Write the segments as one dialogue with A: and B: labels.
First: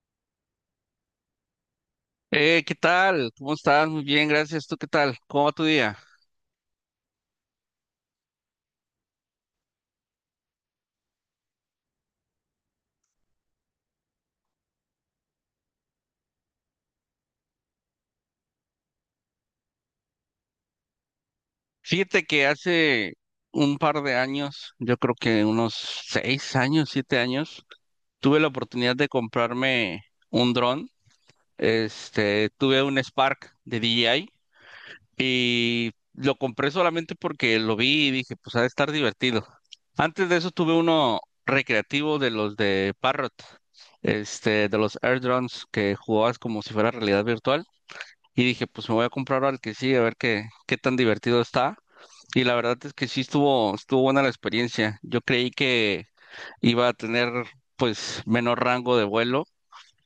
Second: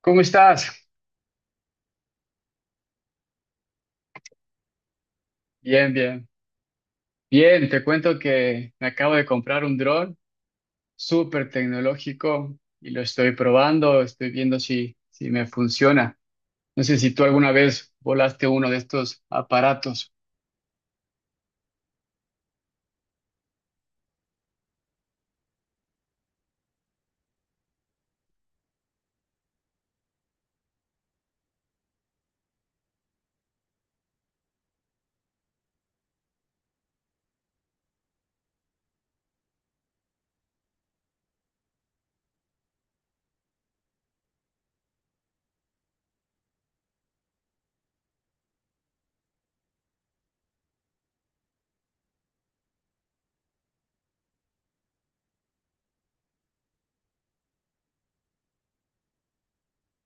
A: ¿Cómo estás?
B: ¿Qué tal? ¿Cómo estás? Muy bien, gracias. ¿Tú qué tal? ¿Cómo va tu
A: Bien,
B: día?
A: bien. Bien, te cuento que me acabo de comprar un dron súper tecnológico y lo estoy probando, estoy viendo si me funciona. No sé si tú alguna vez volaste uno de estos aparatos.
B: Fíjate que hace un par de años, yo creo que unos 6 años, 7 años, tuve la oportunidad de comprarme un dron. Tuve un Spark de DJI y lo compré solamente porque lo vi y dije, pues ha de estar divertido. Antes de eso tuve uno recreativo de los de Parrot, de los Air Drones que jugabas como si fuera realidad virtual. Y dije, pues me voy a comprar al que sí, a ver qué tan divertido está. Y la verdad es que sí estuvo buena la experiencia. Yo creí que iba a tener pues menor rango de vuelo,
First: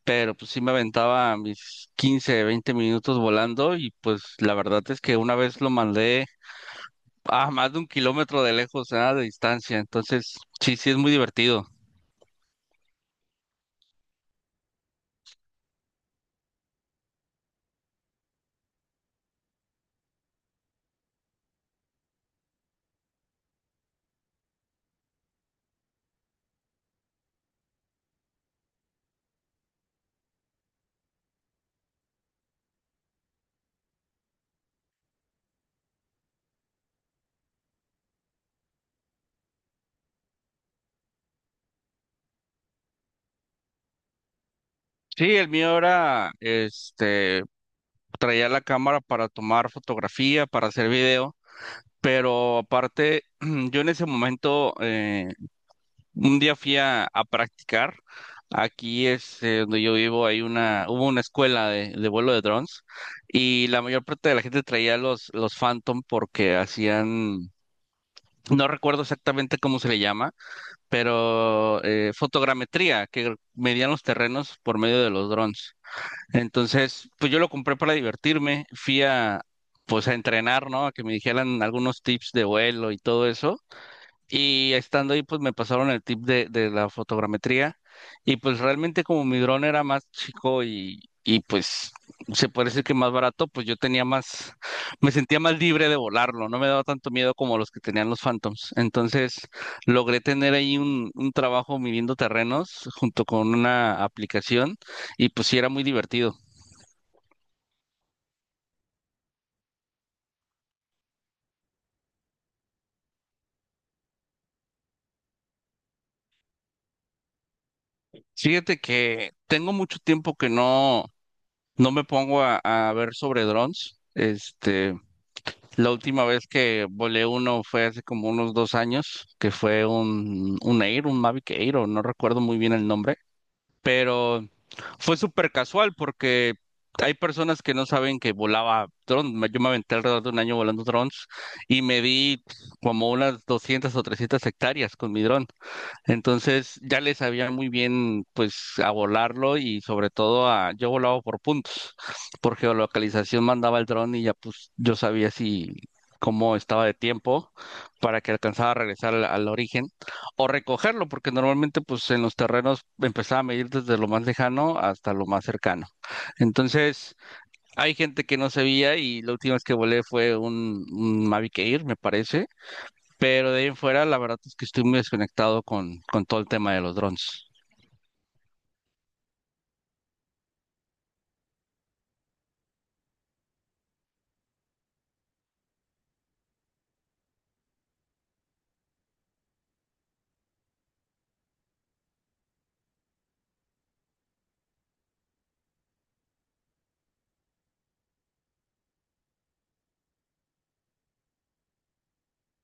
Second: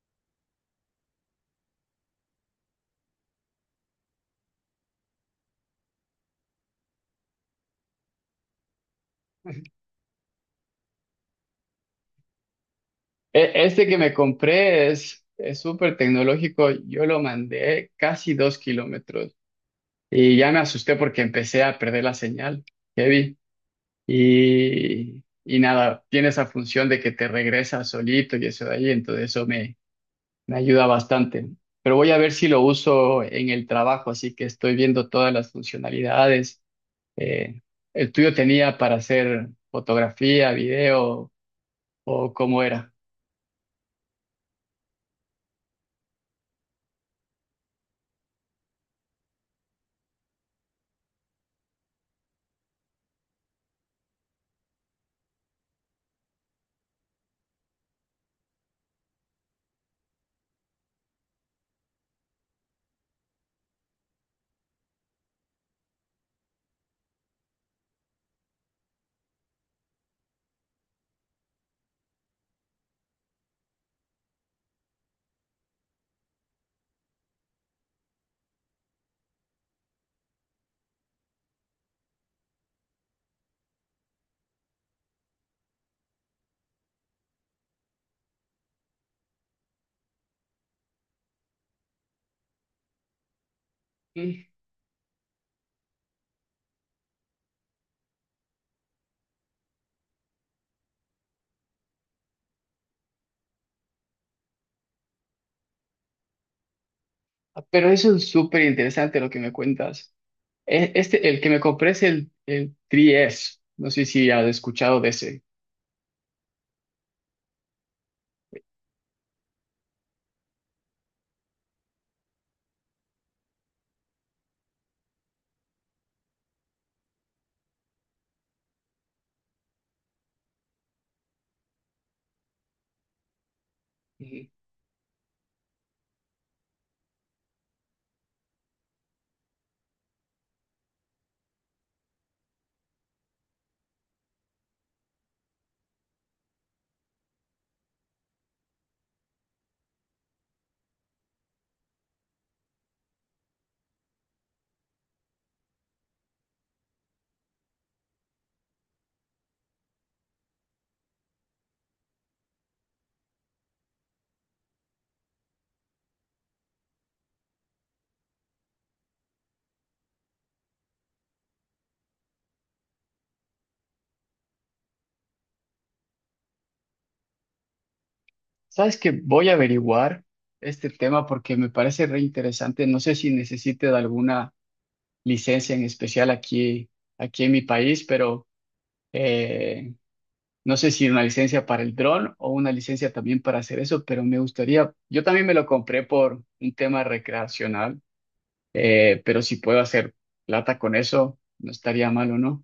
B: pero pues sí me aventaba mis 15 20 minutos volando y pues la verdad es que una vez lo mandé a más de 1 km de distancia. Entonces, sí, sí es muy divertido.
A: Este que me compré es súper tecnológico, yo lo mandé casi 2 km y ya me asusté porque empecé a perder la señal, heavy. Y nada, tiene esa función de que te regresa solito y eso de ahí, entonces eso me ayuda bastante, pero voy a ver si lo uso en el trabajo, así que estoy viendo todas las funcionalidades. Eh, ¿El tuyo tenía para hacer fotografía, video o cómo era?
B: Sí, el mío era, traía la cámara para tomar fotografía, para hacer video. Pero aparte, yo en ese momento, un día fui a practicar. Aquí es donde yo vivo, hubo una escuela de vuelo de drones y la mayor parte de la gente traía los Phantom porque hacían, no recuerdo exactamente cómo se le llama, pero fotogrametría, que medían los terrenos por medio de los drones. Entonces, pues yo lo compré para divertirme, fui pues a entrenar, ¿no? A que me dijeran algunos tips de vuelo y todo eso. Y estando ahí, pues me pasaron el tip de la fotogrametría. Y pues realmente como mi dron era más chico y pues se puede decir que más barato, pues
A: Mm.
B: me sentía más libre de volarlo. No me daba tanto miedo como los que tenían los Phantoms. Entonces logré tener ahí un trabajo midiendo terrenos junto con una aplicación y pues sí era muy divertido.
A: Pero eso es súper interesante lo que me cuentas. Este, el que me compré es el 3S. No sé si has escuchado de ese.
B: Fíjate que tengo mucho tiempo que no me pongo a ver sobre drones. La última vez que volé uno fue hace como unos 2 años, que fue un Mavic Air, o no recuerdo muy bien el nombre, pero
A: Ujú.
B: fue súper casual porque hay personas que no saben que volaba drones. Yo me aventé alrededor de un año volando drones y me di como unas 200 o 300 hectáreas con mi dron. Entonces ya le sabía muy bien pues a volarlo y sobre todo a yo volaba por puntos, por geolocalización mandaba el dron y ya pues yo sabía si cómo estaba de tiempo para que alcanzaba a regresar al origen o recogerlo, porque normalmente pues en los terrenos empezaba a medir desde lo más lejano hasta lo más cercano. Entonces, hay gente que no sabía y la última vez que volé fue un Mavic Air, me parece, pero de ahí en fuera la verdad es que estoy muy desconectado con todo el tema de los drones.
A: ¿Sabes? Que Voy a averiguar este tema porque me parece re interesante. No sé si necesites alguna licencia en especial aquí, aquí en mi país, pero eh, no sé si una licencia para el dron o una licencia también para hacer eso, pero me gustaría, yo también me lo compré por un tema recreacional, pero si puedo hacer plata con eso, no estaría malo, ¿no?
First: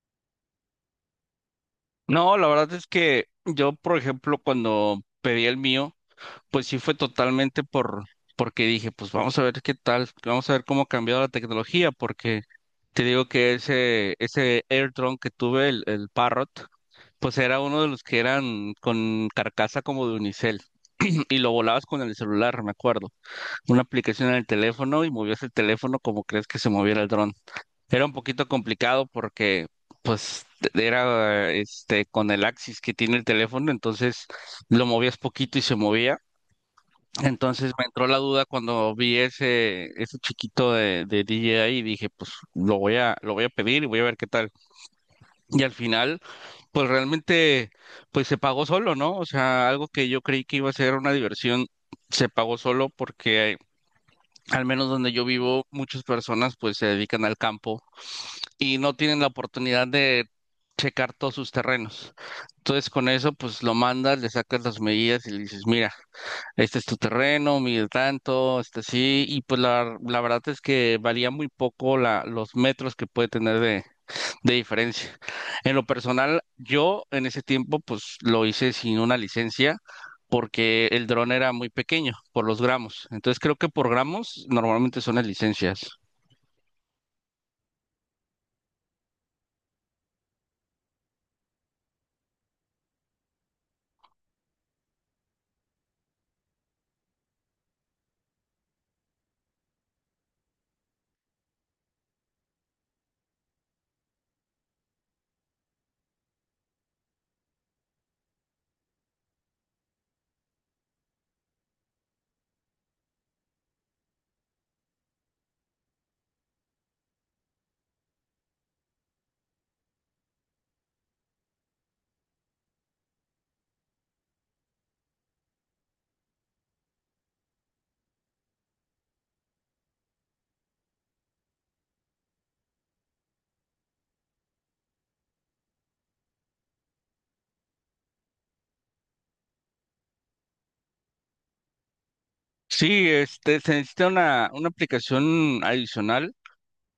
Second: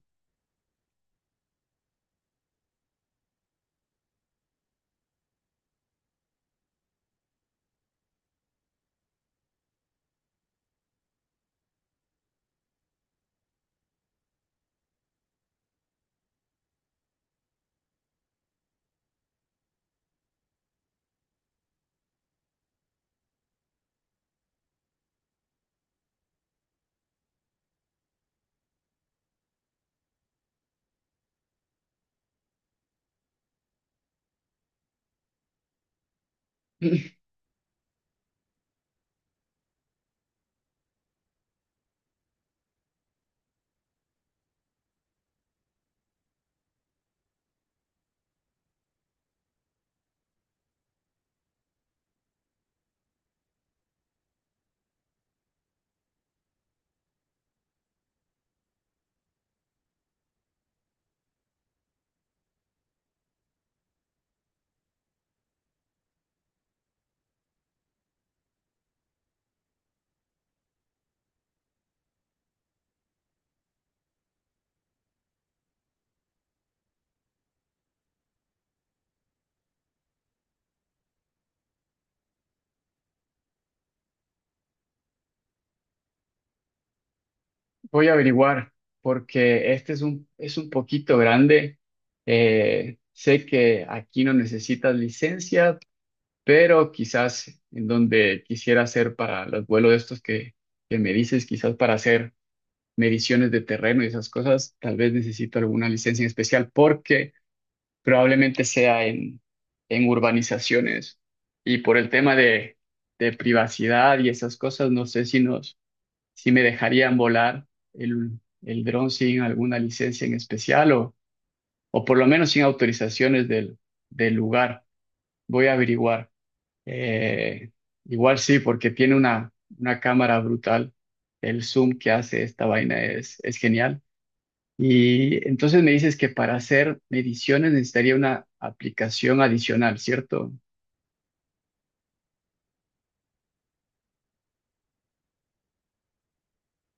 B: No, la verdad es que yo, por ejemplo, cuando pedí el mío, pues sí fue totalmente porque dije, pues vamos a ver qué tal, vamos a ver cómo ha cambiado la tecnología, porque te digo que ese AirDrone que tuve, el Parrot, pues era uno de los que eran con carcasa como de unicel. Y lo volabas con el celular, me acuerdo. Una aplicación en el teléfono y movías el teléfono como crees que se moviera el dron. Era un poquito complicado porque, pues, era con el axis que tiene el teléfono, entonces lo movías poquito y se movía. Entonces me entró la duda cuando vi ese chiquito de DJI y dije, pues lo voy a pedir y voy a ver qué tal. Y al final, pues realmente, pues se pagó solo, ¿no? O sea, algo que yo creí que iba a ser una diversión, se pagó solo porque al menos donde yo vivo, muchas personas pues se dedican al campo y no tienen la oportunidad de checar todos sus terrenos. Entonces con eso pues lo mandas, le sacas las medidas y le dices, mira, este es tu terreno, mide tanto, este sí, y pues la verdad es que varía muy poco los metros que puede tener de diferencia. En lo personal, yo en ese tiempo pues lo hice sin una licencia porque el dron era muy pequeño por los gramos. Entonces creo que por gramos normalmente son las licencias.
A: Voy a averiguar, porque este es un poquito grande. Sé que aquí no necesitas licencia, pero quizás en donde quisiera hacer para los vuelos de estos que me dices, quizás para hacer mediciones de terreno y esas cosas, tal vez necesito alguna licencia en especial porque probablemente sea en urbanizaciones y por el tema de privacidad y esas cosas, no sé si nos, si me dejarían volar el dron sin alguna licencia en especial o por lo menos sin autorizaciones del lugar. Voy a averiguar. Eh, Igual sí, porque tiene una cámara brutal. El zoom que hace esta vaina es genial. Y entonces me dices que para hacer mediciones necesitaría una aplicación adicional, ¿cierto?
B: Sí, se necesita una aplicación adicional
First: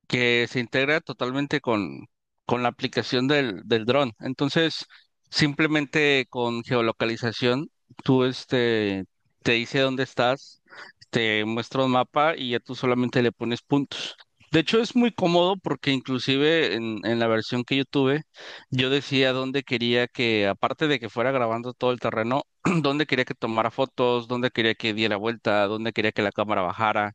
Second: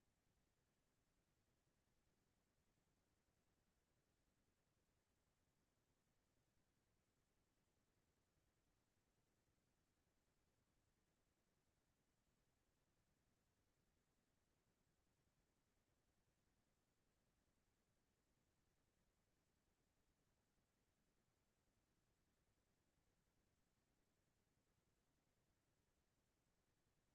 B: que se integra totalmente con la aplicación del dron. Entonces, simplemente con geolocalización, tú te dice dónde estás, te muestra un mapa y ya tú solamente le pones puntos. De hecho, es muy cómodo porque inclusive en la versión que yo tuve, yo decía dónde quería que, aparte de que fuera grabando todo el terreno, dónde quería que tomara fotos, dónde quería que diera vuelta, dónde quería que la cámara bajara,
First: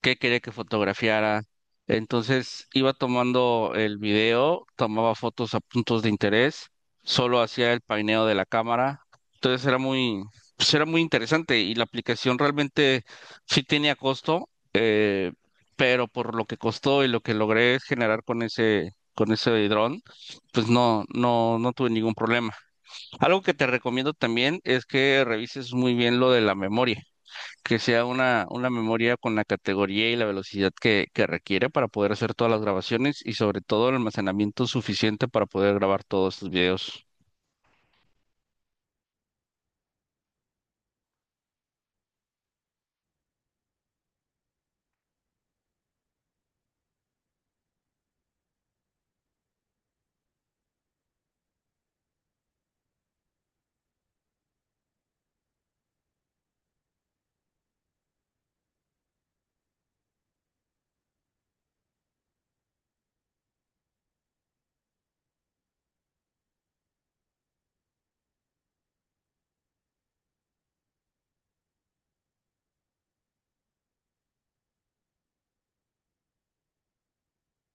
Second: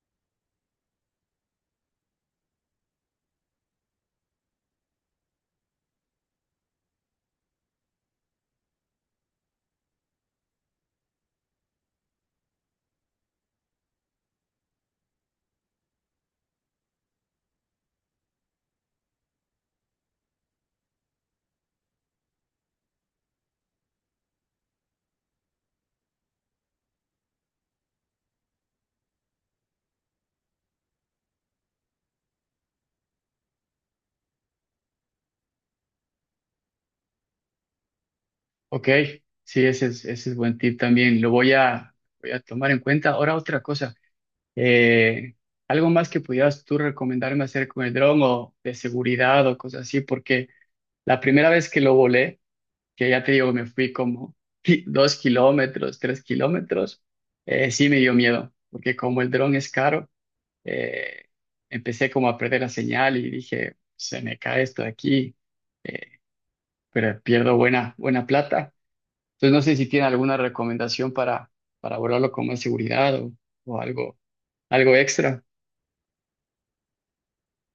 B: qué quería que fotografiara. Entonces iba tomando el video, tomaba fotos a puntos de interés, solo hacía el paineo de la cámara. Entonces pues era muy interesante y la aplicación realmente sí tenía costo, pero por lo que costó y lo que logré generar con ese dron, pues no, no, no tuve ningún problema. Algo que te recomiendo también es que revises muy bien lo de la memoria, que sea una memoria con la categoría y la velocidad que requiere para poder hacer todas las grabaciones y sobre todo el almacenamiento suficiente para poder grabar todos estos videos.
A: Ok, sí, ese es buen tip también. Lo voy voy a tomar en cuenta. Ahora otra cosa. Eh, algo más que pudieras tú recomendarme hacer con el dron o de seguridad o cosas así, porque la primera vez que lo volé, que ya te digo, me fui como 2 km, 3 km, sí me dio miedo, porque como el dron es caro, eh, empecé como a perder la señal y dije, se me cae esto de aquí, pero pierdo buena, buena plata. Entonces no sé si tiene alguna recomendación para volarlo con más seguridad o algo, algo extra.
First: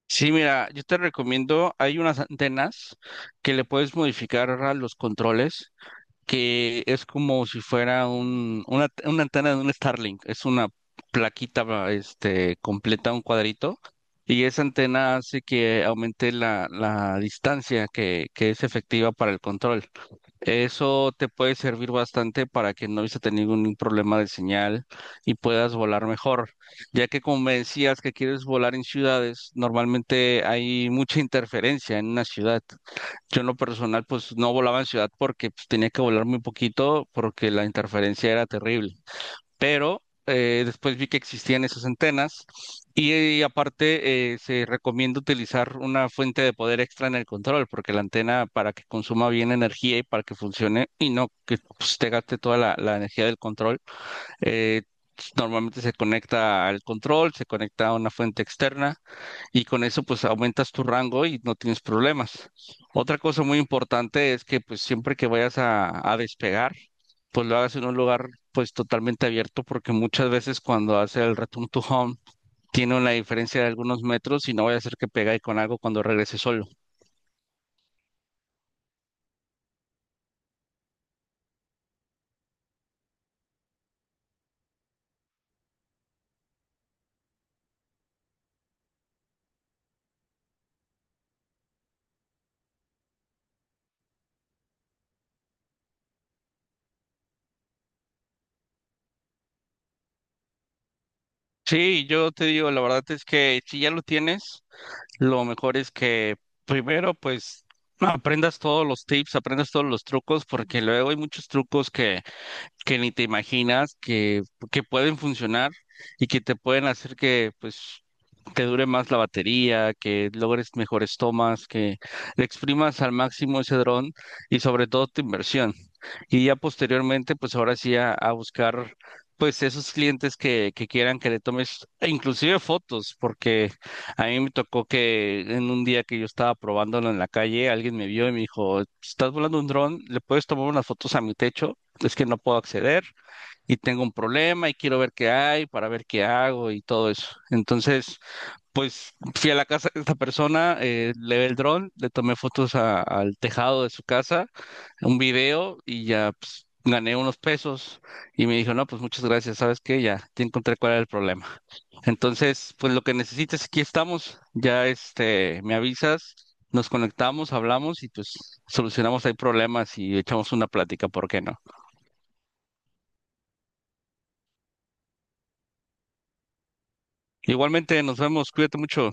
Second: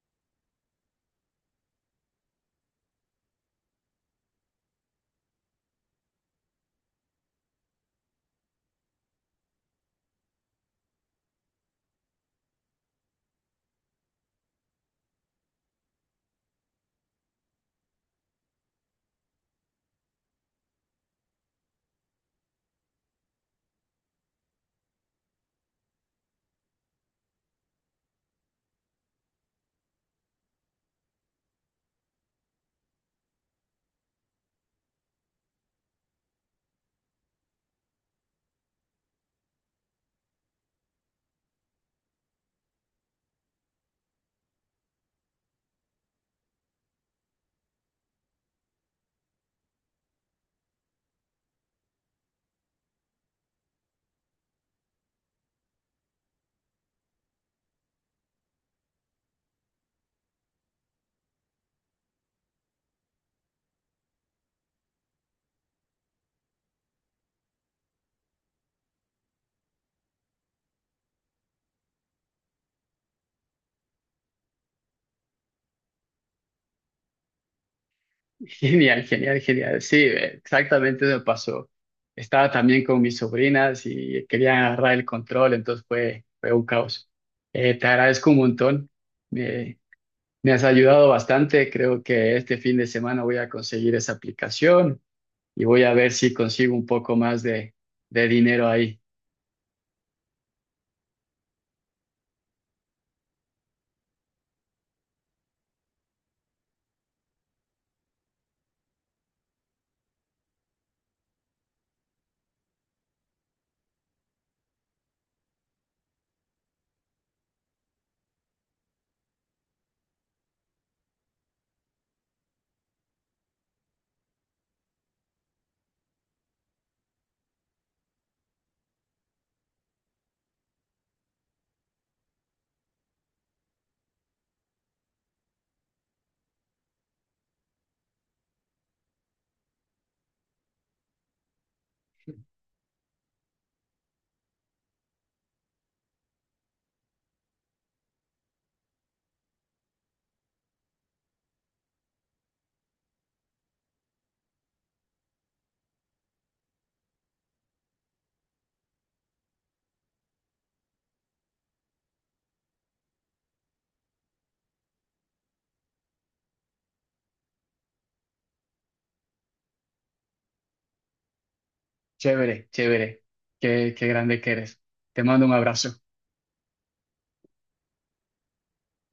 B: Sí, mira, yo te recomiendo, hay unas antenas que le puedes modificar a los controles, que es como si fuera una antena de un Starlink, es una plaquita completa, un cuadrito, y esa antena hace que aumente la distancia que es efectiva para el control. Eso te puede servir bastante para que no vayas a ningún problema de señal y puedas volar mejor, ya que como me decías que quieres volar en ciudades, normalmente hay mucha interferencia en una ciudad. Yo en lo personal pues no volaba en ciudad porque pues, tenía que volar muy poquito porque la interferencia era terrible, pero después vi que existían esas antenas y aparte, se recomienda utilizar una fuente de poder extra en el control, porque la antena para que consuma bien energía y para que funcione y no que pues, te gaste toda la energía del control, eh, normalmente se conecta al control, se conecta a una fuente externa y con eso pues aumentas tu rango y no tienes problemas. Otra cosa muy importante es que pues siempre que vayas a despegar, pues lo hagas en un lugar pues totalmente abierto porque muchas veces cuando hace el return to home tiene una diferencia de algunos metros y no vaya a ser que pegue con algo cuando regrese solo.
A: Genial, genial, genial. Sí, exactamente me pasó. Estaba también con mis sobrinas y querían agarrar el control, entonces fue, fue un caos. Te agradezco un montón. Me, me has ayudado bastante. Creo que este fin de semana voy a conseguir esa aplicación y voy a ver si consigo un poco más de dinero ahí.
B: Sí, yo te digo, la verdad es que si ya lo tienes, lo mejor es que primero, pues, aprendas todos los tips, aprendas todos los trucos, porque luego hay muchos trucos que ni te imaginas que pueden funcionar y que te pueden hacer que pues te dure más la batería, que logres mejores tomas, que le exprimas al máximo ese dron y sobre todo tu inversión. Y ya posteriormente, pues ahora sí a buscar pues esos clientes que quieran que le tomes e inclusive fotos, porque a mí me tocó que en un día que yo estaba probándolo en la calle, alguien me vio y me dijo, estás volando un dron, le puedes tomar unas fotos a mi techo, es que no puedo acceder y tengo un problema y quiero ver qué hay para ver qué hago y todo eso. Entonces, pues fui a la casa de esta persona, le ve el dron, le tomé fotos al tejado de su casa, un video y ya pues, gané unos pesos y me dijo, no, pues muchas gracias, ¿sabes qué? Ya, te encontré cuál era el problema. Entonces, pues lo que necesites, aquí estamos, ya me avisas. Nos conectamos, hablamos y pues solucionamos ahí problemas y echamos una plática, ¿por qué no?
A: Chévere, chévere. Qué, qué grande que eres. Te mando un abrazo.
B: Igualmente, nos vemos, cuídate mucho.